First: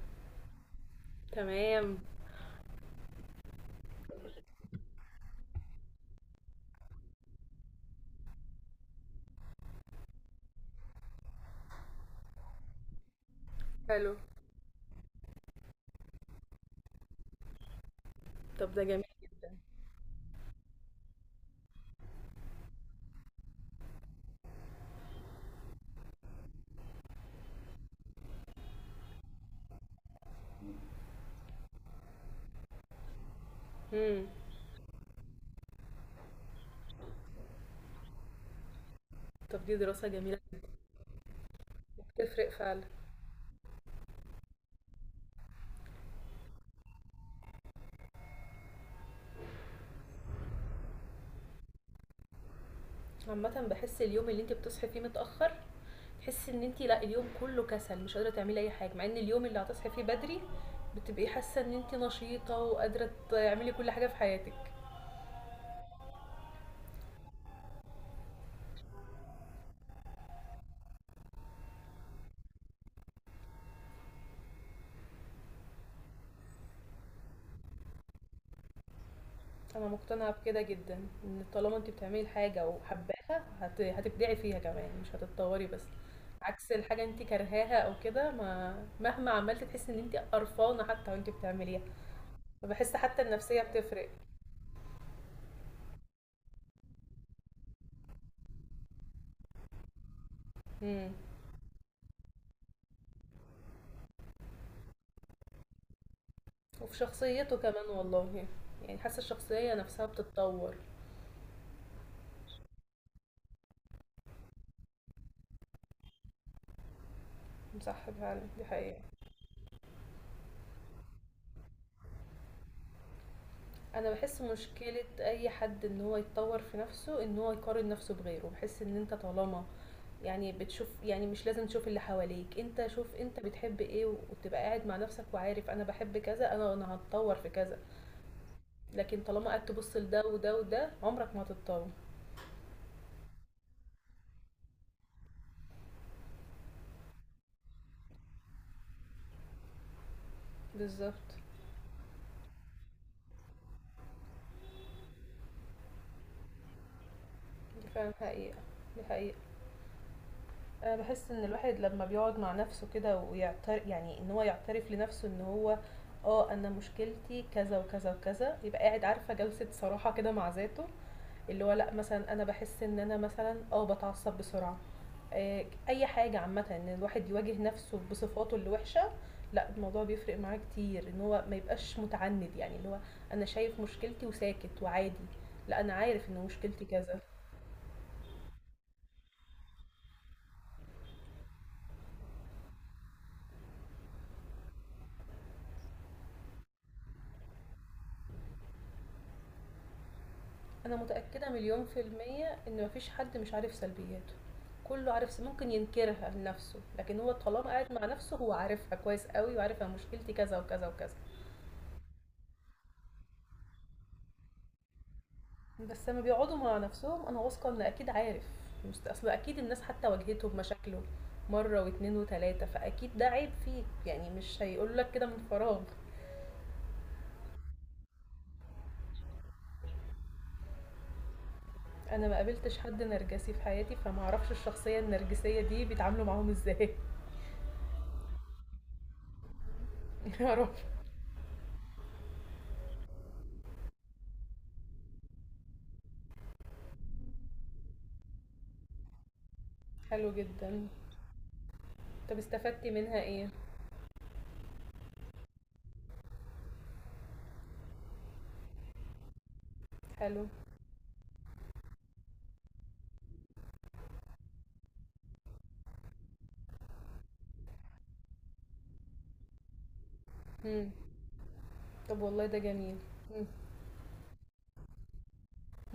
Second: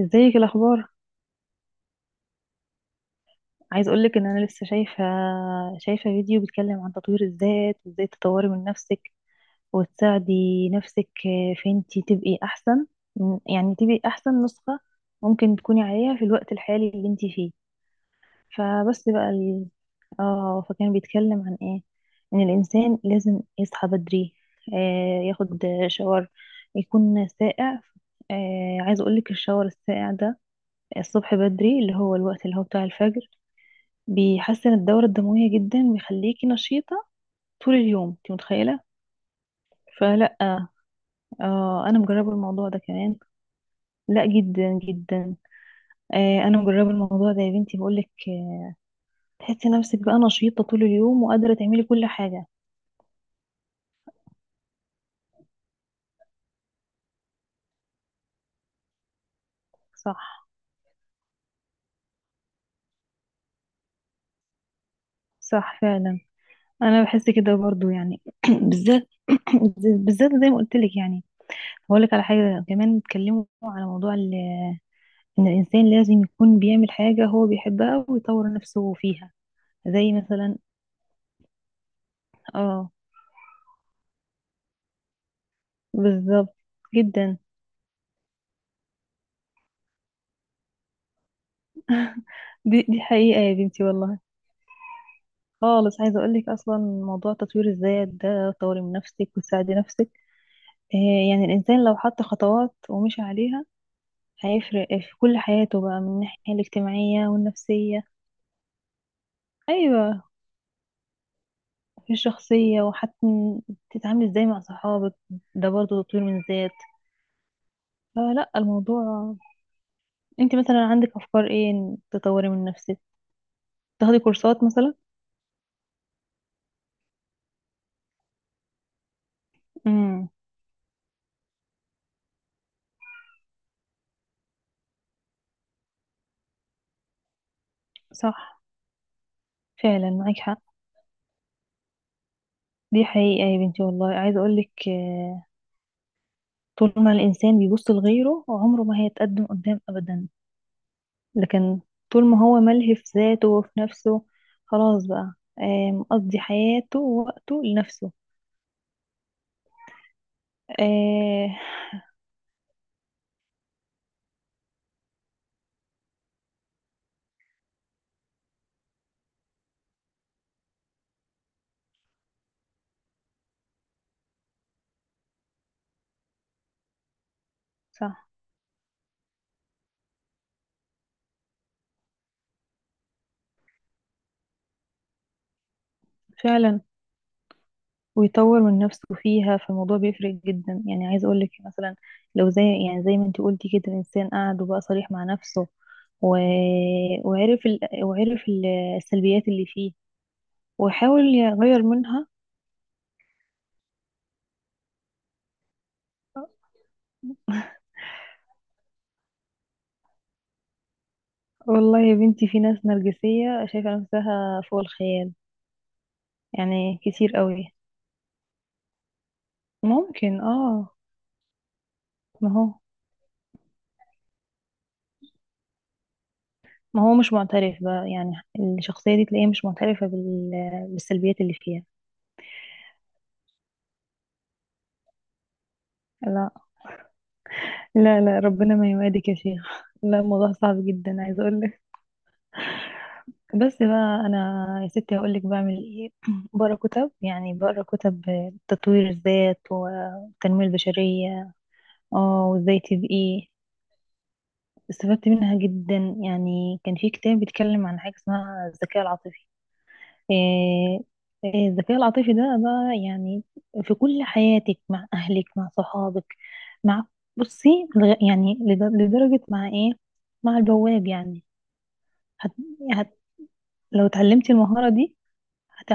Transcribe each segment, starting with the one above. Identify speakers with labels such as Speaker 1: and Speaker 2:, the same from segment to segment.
Speaker 1: ازيك؟ إيه الاخبار؟
Speaker 2: تمام.
Speaker 1: عايز اقولك ان انا لسه شايفه فيديو بيتكلم عن تطوير الذات وازاي تطوري من نفسك وتساعدي نفسك، في انتي تبقي احسن، يعني تبقي
Speaker 2: حلو.
Speaker 1: احسن نسخه ممكن تكوني عليها في الوقت الحالي اللي انتي فيه.
Speaker 2: طب ده جميل
Speaker 1: فبس بقى
Speaker 2: جدا.
Speaker 1: ال... اه فكان بيتكلم عن ايه، ان الانسان لازم يصحى بدري، ياخد شاور، يكون ساقع. عايز اقولك الشاور الساقع ده الصبح بدري، اللي هو الوقت اللي هو بتاع الفجر،
Speaker 2: امم.
Speaker 1: بيحسن الدورة الدموية جدا، بيخليكي نشيطة طول اليوم، انت متخيلة؟
Speaker 2: طب دي دراسة
Speaker 1: فلا.
Speaker 2: جميلة جدا.
Speaker 1: آه، انا مجربة
Speaker 2: تفرق
Speaker 1: الموضوع ده
Speaker 2: فعلا.
Speaker 1: كمان. لا، جدا جدا. آه، انا مجربة الموضوع ده يا بنتي، بقولك آه. تحسي نفسك بقى نشيطة طول اليوم وقادرة تعملي كل حاجة.
Speaker 2: عامة بحس اليوم اللي انت بتصحي فيه متأخر تحسي ان انت لا اليوم كله كسل مش قادرة تعملي اي حاجة، مع ان اليوم اللي هتصحي فيه بدري
Speaker 1: صح،
Speaker 2: بتبقي حاسة ان انت نشيطة وقادرة تعملي كل حاجة في حياتك.
Speaker 1: صح فعلا. انا بحس كده برضو يعني بالذات بالذات زي ما قلت لك يعني. هقول لك على حاجة كمان، اتكلموا على موضوع ان الانسان لازم يكون بيعمل حاجة هو بيحبها ويطور نفسه فيها.
Speaker 2: انا
Speaker 1: زي
Speaker 2: مقتنعه
Speaker 1: مثلا.
Speaker 2: بكده جدا، ان طالما انت بتعملي حاجه
Speaker 1: اه،
Speaker 2: وحباها هتبدعي فيها كمان، مش هتتطوري بس.
Speaker 1: بالظبط
Speaker 2: عكس الحاجه انت
Speaker 1: جدا.
Speaker 2: كرهاها او كده، ما مهما عملتي تحسي ان انت قرفانه حتى وانت بتعمليها.
Speaker 1: دي
Speaker 2: فبحس
Speaker 1: دي
Speaker 2: حتى
Speaker 1: حقيقة يا
Speaker 2: النفسيه
Speaker 1: بنتي
Speaker 2: بتفرق.
Speaker 1: والله. خالص. عايزة أقولك أصلا موضوع تطوير الذات ده طوري من نفسك وتساعدي نفسك،
Speaker 2: امم.
Speaker 1: يعني الإنسان لو حط خطوات ومشي عليها هيفرق في كل حياته بقى، من الناحية
Speaker 2: وفي
Speaker 1: الاجتماعية
Speaker 2: شخصيته كمان
Speaker 1: والنفسية.
Speaker 2: والله، يعني حاسه الشخصيه نفسها
Speaker 1: أيوة.
Speaker 2: بتتطور.
Speaker 1: في الشخصية، وحتى تتعاملي ازاي مع صحابك، ده برضه تطوير من الذات.
Speaker 2: صح فعلا،
Speaker 1: فلا
Speaker 2: دي حقيقه.
Speaker 1: الموضوع. انت مثلا عندك أفكار ايه إن تطوري من نفسك؟
Speaker 2: انا
Speaker 1: تاخدي
Speaker 2: بحس
Speaker 1: كورسات مثلا.
Speaker 2: مشكلة اي حد ان هو يتطور في نفسه ان هو يقارن نفسه بغيره، بحس ان انت طالما
Speaker 1: امم.
Speaker 2: يعني بتشوف، يعني مش لازم تشوف اللي حواليك، انت شوف انت بتحب ايه وتبقى قاعد مع نفسك وعارف انا بحب كذا، انا هتطور في كذا.
Speaker 1: صح
Speaker 2: لكن طالما قعدت تبص
Speaker 1: فعلا،
Speaker 2: لده
Speaker 1: معاكي
Speaker 2: وده
Speaker 1: حق.
Speaker 2: وده، عمرك ما هتتطور.
Speaker 1: دي حقيقة يا بنتي والله، عايزة أقولك طول ما الإنسان بيبص لغيره عمره ما هيتقدم قدام أبدا.
Speaker 2: بالظبط.
Speaker 1: لكن طول ما هو ملهي في ذاته وفي نفسه خلاص بقى، مقضي حياته ووقته
Speaker 2: دي فعلا
Speaker 1: لنفسه.
Speaker 2: حقيقة، دي حقيقة. أنا باحس إن
Speaker 1: آه.
Speaker 2: الواحد لمّا بيقعد مع نفسه كده يعني إن هو يعترف لنفسه إن هو أنا مشكلتي كذا وكذا وكذا، يبقى قاعد، عارفة، جلسة صراحة كده مع ذاته، اللي هو لأ. مثلًا أنا باحس إن أنا مثلًا باتعصب بسرعة، أي حاجة. عامةً إن الواحد يواجه نفسه
Speaker 1: صح
Speaker 2: بصفاته الوحشة، لأ الموضوع بيفرق معاه كتير. إن هو ما يبقاش متعند، يعني اللي هو أنا شايف مشكلتي وساكت وعادي، لأ أنا عارف إن
Speaker 1: فعلا،
Speaker 2: مشكلتي كذا.
Speaker 1: ويطور من نفسه فيها، فالموضوع بيفرق جدا يعني. عايزة أقولك مثلا، لو زي، يعني زي ما انتي قلتي كده، الإنسان قعد وبقى صريح مع نفسه و... وعرف السلبيات اللي فيه
Speaker 2: انا
Speaker 1: وحاول
Speaker 2: متاكده
Speaker 1: يغير
Speaker 2: مليون في
Speaker 1: منها.
Speaker 2: الميه ان مفيش حد مش عارف سلبياته. كله عارف، ممكن ينكرها لنفسه، لكن هو طالما قاعد مع نفسه هو عارفها كويس قوي وعارف انا مشكلتي كذا وكذا وكذا.
Speaker 1: والله يا بنتي، في ناس نرجسية شايفة نفسها فوق الخيال،
Speaker 2: بس لما بيقعدوا مع
Speaker 1: يعني
Speaker 2: نفسهم
Speaker 1: كتير
Speaker 2: انا
Speaker 1: قوي.
Speaker 2: واثقه ان اكيد عارف. اصل اكيد الناس حتى
Speaker 1: ممكن
Speaker 2: واجهته
Speaker 1: اه.
Speaker 2: بمشاكله مره واتنين
Speaker 1: ما
Speaker 2: وتلاته،
Speaker 1: هو
Speaker 2: فاكيد ده عيب فيك، يعني مش هيقول لك كده من فراغ.
Speaker 1: ما هو مش معترف بقى يعني، الشخصية دي تلاقيها مش معترفة بالسلبيات اللي فيها.
Speaker 2: انا ما قابلتش حد نرجسي في حياتي، فما اعرفش الشخصيه النرجسيه دي بيتعاملوا معاهم
Speaker 1: لا،
Speaker 2: ازاي.
Speaker 1: لا، لا، ربنا ما يوادك يا شيخ لا، الموضوع
Speaker 2: يا رب.
Speaker 1: صعب جدا، عايزة اقولك. بس بقى انا يا ستي هقولك بعمل ايه بقرا كتب، يعني بقرا كتب تطوير الذات
Speaker 2: حلو
Speaker 1: والتنمية
Speaker 2: جدا.
Speaker 1: البشرية.
Speaker 2: طب
Speaker 1: اه، وازاي
Speaker 2: استفدتي منها ايه؟
Speaker 1: تبقي. استفدت منها جدا، يعني كان في كتاب بيتكلم عن حاجة اسمها الذكاء العاطفي.
Speaker 2: حلو.
Speaker 1: إيه إيه الذكاء العاطفي ده بقى يعني، في كل حياتك، مع أهلك، مع صحابك، مع بصي، لدرجة مع إيه، مع
Speaker 2: إمم.
Speaker 1: البواب يعني.
Speaker 2: طب والله
Speaker 1: هت...
Speaker 2: ده جميل.
Speaker 1: هت...
Speaker 2: إمم.
Speaker 1: لو اتعلمتي المهارة دي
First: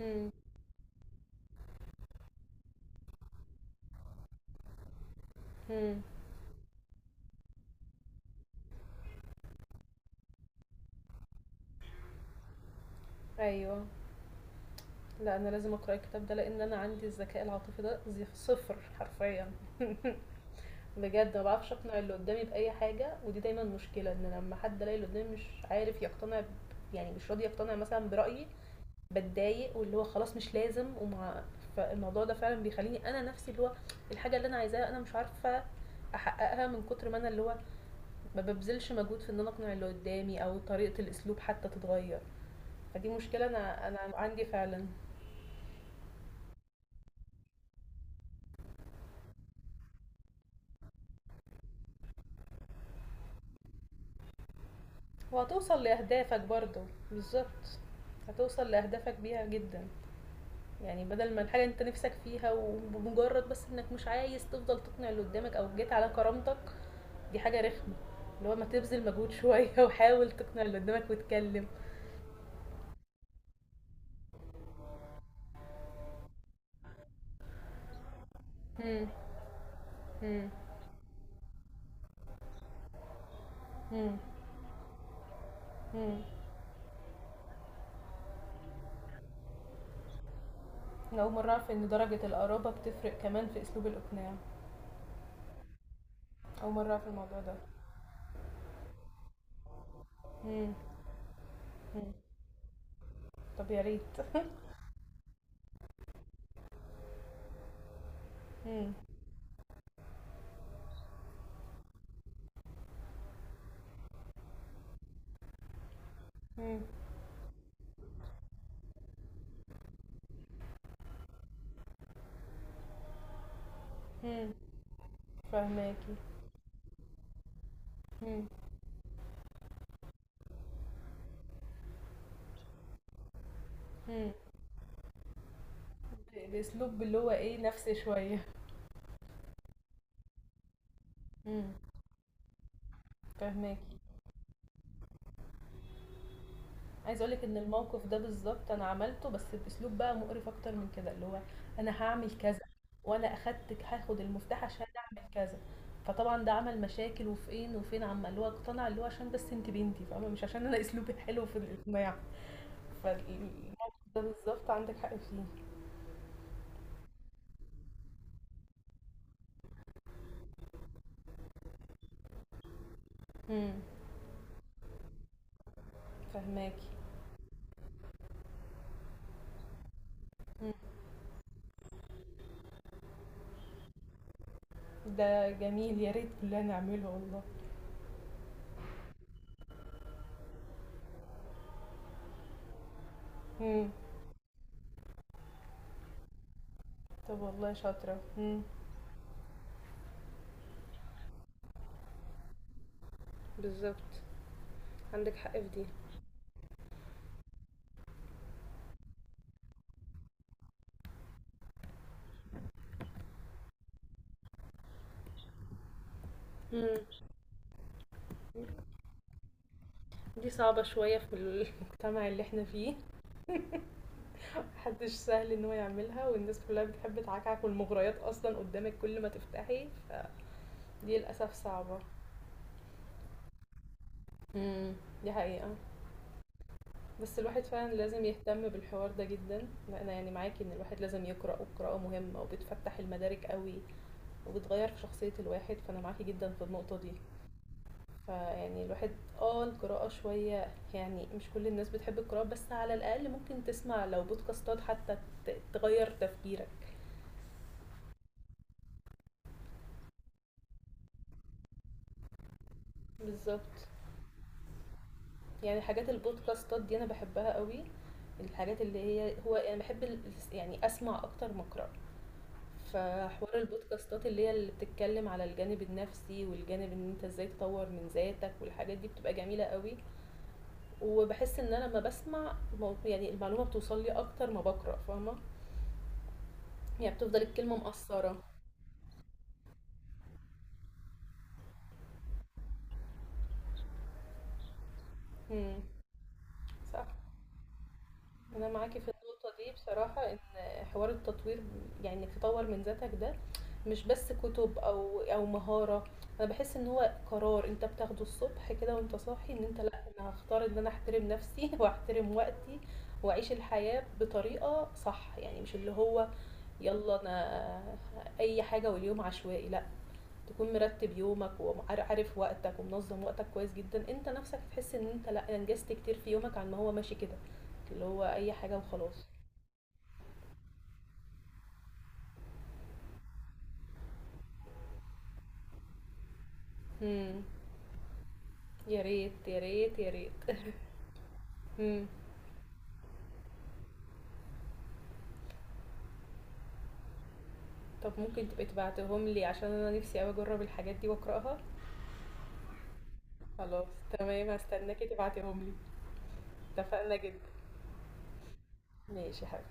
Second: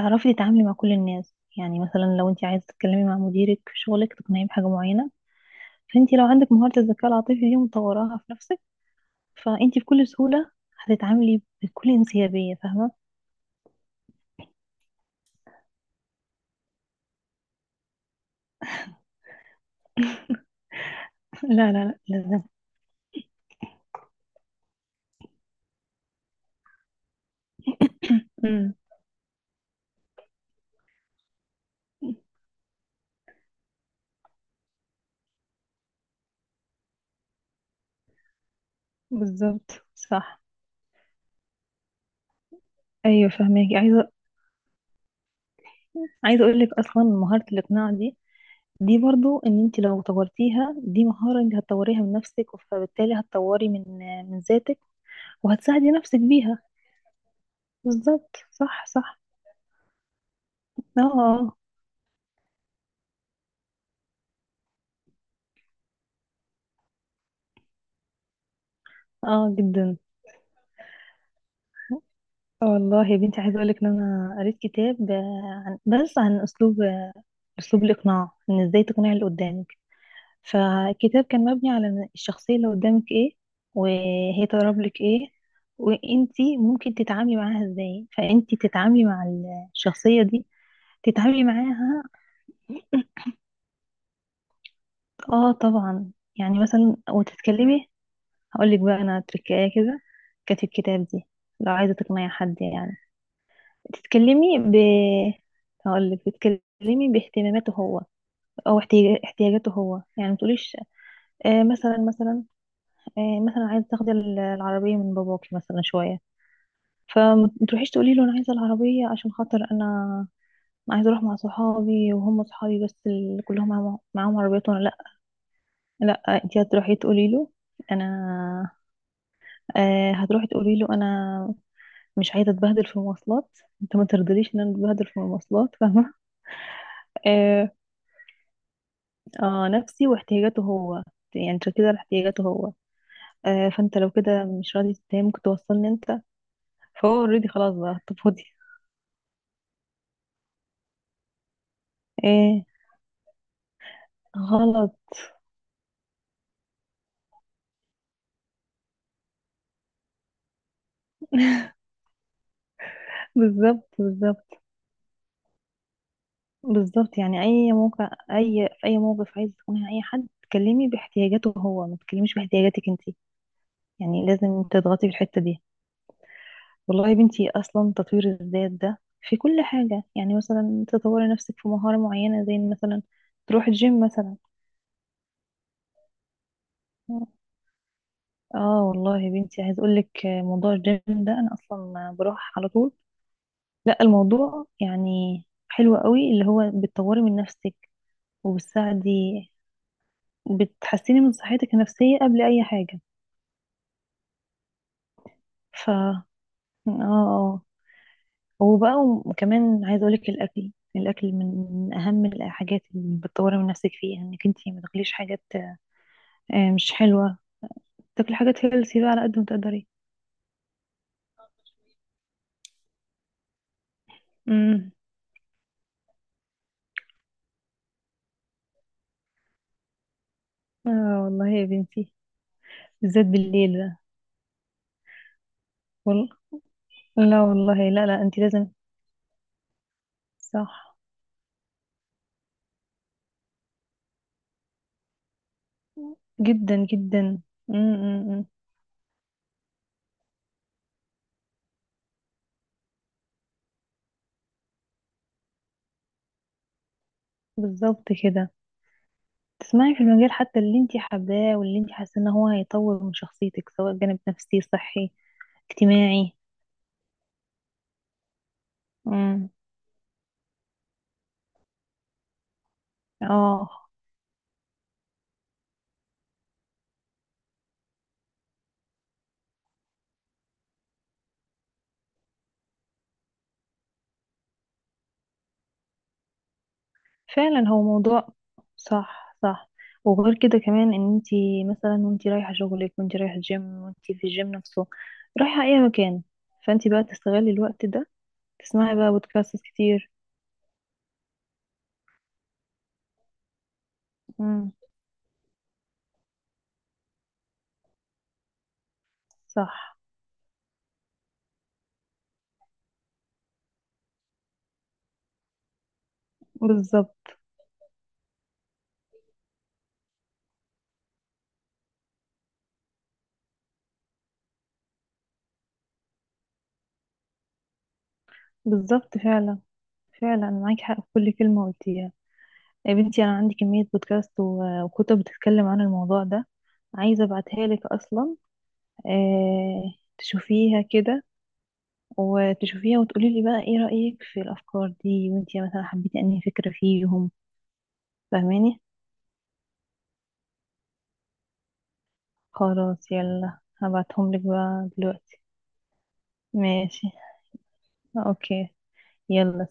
Speaker 2: إمم.
Speaker 1: تتعاملي مع كل الناس، يعني مثلا لو انت عايزة تتكلمي مع مديرك في شغلك تقنعيه بحاجة معينة،
Speaker 2: إمم.
Speaker 1: فانت لو عندك مهارة الذكاء العاطفي دي ومطوراها في نفسك، فانتي بكل سهولة هتتعاملي بكل انسيابية، فاهمة؟
Speaker 2: أيوه. لأ، أنا لازم أقرأ الكتاب ده، لإن أنا عندي الذكاء العاطفي ده زي صفر حرفيًا. بجد ما
Speaker 1: لا، لا،
Speaker 2: باعرفش
Speaker 1: لا،
Speaker 2: أقنع اللي
Speaker 1: لازم.
Speaker 2: قدامي بأي حاجة، ودي دايمًا مشكلة. إن لما حد ألاقي اللي قدامي مش عارف يقتنع ب، يعني مش راضي يقتنع مثلًا برأيي،
Speaker 1: امم.
Speaker 2: باتضايق واللي هو خلاص مش لازم وما، فالموضوع ده فعلًا بيخلّيني أنا نفسي اللي هو الحاجة اللي أنا عايزاها أنا مش عارفة أحققها، من كتر ما أنا اللي هو ما ببذلش مجهود في ان انا اقنع
Speaker 1: بالظبط،
Speaker 2: اللي
Speaker 1: صح.
Speaker 2: قدامي او طريقة الاسلوب حتى تتغير. فدي
Speaker 1: ايوه
Speaker 2: مشكلة
Speaker 1: فاهماكي،
Speaker 2: انا
Speaker 1: عايزة
Speaker 2: عندي فعلا.
Speaker 1: عايزة اقول لك اصلا مهارة الاقناع دي، دي برضو ان انت لو طورتيها، دي مهارة انت هتطوريها من نفسك، فبالتالي هتطوري من ذاتك،
Speaker 2: وهتوصل
Speaker 1: وهتساعدي نفسك
Speaker 2: لاهدافك
Speaker 1: بيها.
Speaker 2: برضو. بالظبط.
Speaker 1: بالظبط،
Speaker 2: هتوصل
Speaker 1: صح،
Speaker 2: لاهدافك
Speaker 1: صح.
Speaker 2: بيها جدا.
Speaker 1: اه،
Speaker 2: يعني بدل ما
Speaker 1: اه.
Speaker 2: الحاجة انت نفسك فيها، وبمجرد بس انك مش عايز تفضل تقنع اللي قدامك او جيت على كرامتك، دي حاجة رخمة. اللي هو ما تبذل مجهود
Speaker 1: آه،
Speaker 2: شوية
Speaker 1: جدا.
Speaker 2: وحاول تقنع اللي قدامك وتكلم.
Speaker 1: آه والله يا بنتي، عايزة اقول لك ان انا قريت كتاب عن اسلوب الاقناع، ان ازاي
Speaker 2: مم،
Speaker 1: تقنعي اللي قدامك.
Speaker 2: مم،
Speaker 1: فالكتاب كان مبني على إن الشخصية اللي قدامك ايه،
Speaker 2: مم،
Speaker 1: وهي تقرب لك ايه،
Speaker 2: مم.
Speaker 1: وانتي ممكن تتعاملي معاها ازاي، فانتي تتعاملي مع الشخصية دي،
Speaker 2: أنا أول
Speaker 1: تتعاملي
Speaker 2: مرة أعرف إن
Speaker 1: معاها.
Speaker 2: درجة القرابة بتفرق كمان في أسلوب الإقناع.
Speaker 1: اه طبعا. يعني
Speaker 2: أول مرة
Speaker 1: مثلا
Speaker 2: أعرف الموضوع ده.
Speaker 1: وتتكلمي، هقولك بقى انا تركاية كده كانت في
Speaker 2: مم.
Speaker 1: الكتاب دي، لو عايزة
Speaker 2: مم.
Speaker 1: تقنعي حد يعني
Speaker 2: طب يا ريت.
Speaker 1: تتكلمي ب، هقولك بتتكلمي باهتماماته هو، او
Speaker 2: مم.
Speaker 1: احتياجاته هو، يعني متقوليش مثلا مثلا عايزه تاخدي العربيه من باباكي مثلا شويه،
Speaker 2: مم.
Speaker 1: فما تروحيش تقولي له انا عايزه العربيه عشان خاطر انا، عايزه اروح مع صحابي وهم صحابي بس اللي كلهم معاهم
Speaker 2: مم.
Speaker 1: عربيات وانا لا. لا،
Speaker 2: فهماكي.
Speaker 1: انت هتروحي تقولي له
Speaker 2: مم.
Speaker 1: انا، هتروحي تقولي له انا مش عايزه اتبهدل في المواصلات، انت ما
Speaker 2: مم.
Speaker 1: ترضليش ان انا اتبهدل في المواصلات، فاهمه؟
Speaker 2: باسلوب اللي هو ايه،
Speaker 1: آه.
Speaker 2: نفسي شويه.
Speaker 1: اه نفسي واحتياجاته هو، يعني
Speaker 2: مم.
Speaker 1: تركيز على احتياجاته هو. فانت
Speaker 2: فهماكي.
Speaker 1: لو كده مش راضي تتهمك توصلني انت، فهو
Speaker 2: عايز اقولك
Speaker 1: اوريدي
Speaker 2: ان
Speaker 1: خلاص بقى،
Speaker 2: الموقف ده
Speaker 1: طب فاضي.
Speaker 2: بالظبط انا عملته، بس باسلوب بقى مقرف اكتر من كده، اللي هو انا هعمل كذا
Speaker 1: ايه،
Speaker 2: وانا اخدت هاخد المفتاح عشان
Speaker 1: غلط.
Speaker 2: اعمل كذا. فطبعا ده عمل مشاكل. وفين وفين عم، اللي هو اقتنع اللي هو عشان بس انت بنتي فاهمه، مش عشان انا اسلوبي حلو في الاقناع.
Speaker 1: بالظبط،
Speaker 2: فالموقف ده
Speaker 1: بالظبط،
Speaker 2: بالظبط عندك حق فيه.
Speaker 1: بالظبط. يعني اي موقع اي في اي موقف عايز تكوني اي حد، تكلمي باحتياجاته هو، ما تتكلميش باحتياجاتك انت،
Speaker 2: مم.
Speaker 1: يعني لازم تضغطي في الحته دي.
Speaker 2: فهماكي.
Speaker 1: والله يا بنتي، اصلا تطوير الذات ده في كل حاجه، يعني مثلا تطوري نفسك في مهاره معينه، زي مثلا تروحي الجيم مثلا.
Speaker 2: ده جميل، يا ريت كلنا نعمله والله.
Speaker 1: اه والله يا بنتي، عايز اقول لك موضوع الجيم ده انا اصلا بروح على طول.
Speaker 2: مم.
Speaker 1: لا، الموضوع يعني حلو قوي، اللي هو بتطوري من
Speaker 2: طب والله
Speaker 1: نفسك
Speaker 2: شاطرة. مم.
Speaker 1: وبتساعدي، بتحسني من صحتك النفسية قبل أي حاجة.
Speaker 2: بالظبط. عندك حق في دي.
Speaker 1: ف اه، اه. وبقى، وكمان عايزة أقولك الأكل من أهم الحاجات اللي بتطوري من نفسك فيها، إنك انتي ما تاكليش حاجات مش
Speaker 2: مم.
Speaker 1: حلوة، تاكلي حاجات هيلثي بقى على قد ما تقدري.
Speaker 2: دي صعبة شوية في المجتمع اللي احنا فيه.
Speaker 1: امم.
Speaker 2: محدش سهل ان هو يعملها، والناس كلها بتحب تعكعك، والمغريات اصلا قدامك كل ما تفتحي، فدي
Speaker 1: اه والله
Speaker 2: للاسف
Speaker 1: يا
Speaker 2: صعبة.
Speaker 1: بنتي، بالذات بالليل ده.
Speaker 2: مم. دي حقيقة.
Speaker 1: وال...
Speaker 2: بس
Speaker 1: لا
Speaker 2: الواحد
Speaker 1: والله،
Speaker 2: فعلا
Speaker 1: لا، لا،
Speaker 2: لازم
Speaker 1: انتي لازم.
Speaker 2: يهتم بالحوار ده جدا. انا يعني معاكي، ان
Speaker 1: صح،
Speaker 2: الواحد لازم يقرأ، والقراءة مهمة وبتفتح المدارك قوي وبتغير في شخصية الواحد، فأنا معاكي جدا في
Speaker 1: جدا
Speaker 2: النقطة دي.
Speaker 1: جدا. امم.
Speaker 2: فيعني الواحد، اه القراءة شوية، يعني مش كل الناس بتحب القراءة، بس على الأقل ممكن تسمع لو بودكاستات حتى تغير تفكيرك.
Speaker 1: بالظبط كده، تسمعي في المجال حتى اللي انتي حباه، واللي انتي حاسه ان هو هيطور من شخصيتك،
Speaker 2: بالظبط.
Speaker 1: سواء جانب نفسي، صحي،
Speaker 2: يعني حاجات
Speaker 1: اجتماعي.
Speaker 2: البودكاستات دي أنا بحبها قوي. الحاجات اللي هي
Speaker 1: امم.
Speaker 2: هو أنا بحب يعني أسمع أكتر ما أقرأ. فحوار
Speaker 1: اه
Speaker 2: البودكاستات اللي هي اللي بتتكلم على الجانب النفسي، والجانب ان انت ازاي تطور من ذاتك، والحاجات دي بتبقى جميلة قوي. وباحس إن أنا لمّا باسمع يعني المعلومة بتوصل لي أكتر ما باقرأ، فاهمة، يعني بتفضل
Speaker 1: فعلا،
Speaker 2: الكلمة
Speaker 1: هو موضوع.
Speaker 2: مأثّرة.
Speaker 1: صح، صح. وغير كده كمان، ان انتي مثلا وانتي رايحه شغلك، وانتي رايحه الجيم، وانتي في الجيم نفسه، رايحه اي
Speaker 2: إمم،
Speaker 1: مكان، فانتي بقى
Speaker 2: صح،
Speaker 1: تستغلي الوقت ده،
Speaker 2: أنا معاكِ
Speaker 1: تسمعي
Speaker 2: في
Speaker 1: بقى
Speaker 2: النقطة
Speaker 1: بودكاست
Speaker 2: دي
Speaker 1: كتير.
Speaker 2: بصراحة. إن حوار التطوير، يعني إنك تطوّر من ذاتك ده مش بس
Speaker 1: امم.
Speaker 2: كُتب أو مهارة، أنا باحس إن هو قرار أنت بتاخده الصبح كده وأنت صاحي، إن
Speaker 1: صح،
Speaker 2: أنت لأ، أنا هاختار إن أنا أحترم نفسي وأحترم وقتي وأعيش الحياة بطريقة صح، يعني مش اللي هو يالّا
Speaker 1: بالظبط،
Speaker 2: أنا أي حاجة واليوم عشوائي، لأ. تكون مرتب يومك وعارف وقتك ومنظم وقتك كويس جدا، انت نفسك هتحس ان انت لا انجزت كتير في يومك عن ما هو ماشي كده، اللي هو اي حاجة
Speaker 1: بالظبط.
Speaker 2: وخلاص.
Speaker 1: فعلا، فعلا معاكي حق في كل كلمه قلتيها. يا بنتي انا عندي كمية بودكاست وكتب بتتكلم عن الموضوع ده، عايزة
Speaker 2: امم.
Speaker 1: ابعتها لك اصلا.
Speaker 2: يا ريت، يا ريت، يا ريت.
Speaker 1: تشوفيها كده،
Speaker 2: امم.
Speaker 1: وتشوفيها وتقولي لي بقى ايه رأيك في الافكار دي، وانتي مثلا حبيتي انهي فكرة فيهم،
Speaker 2: طب ممكن تبقي
Speaker 1: فاهماني؟
Speaker 2: تبعتهم لي، عشان انا نفسي قوي اجرب الحاجات دي واقراها.
Speaker 1: خلاص يلا،
Speaker 2: خلاص.
Speaker 1: هبعتهم لك
Speaker 2: تمام،
Speaker 1: بقى
Speaker 2: هستناكي
Speaker 1: دلوقتي.
Speaker 2: تبعتيهم لي.
Speaker 1: ماشي،
Speaker 2: اتفقنا جدا.
Speaker 1: اوكي،
Speaker 2: ماشي يا
Speaker 1: يلا سلام.
Speaker 2: حبيبتي.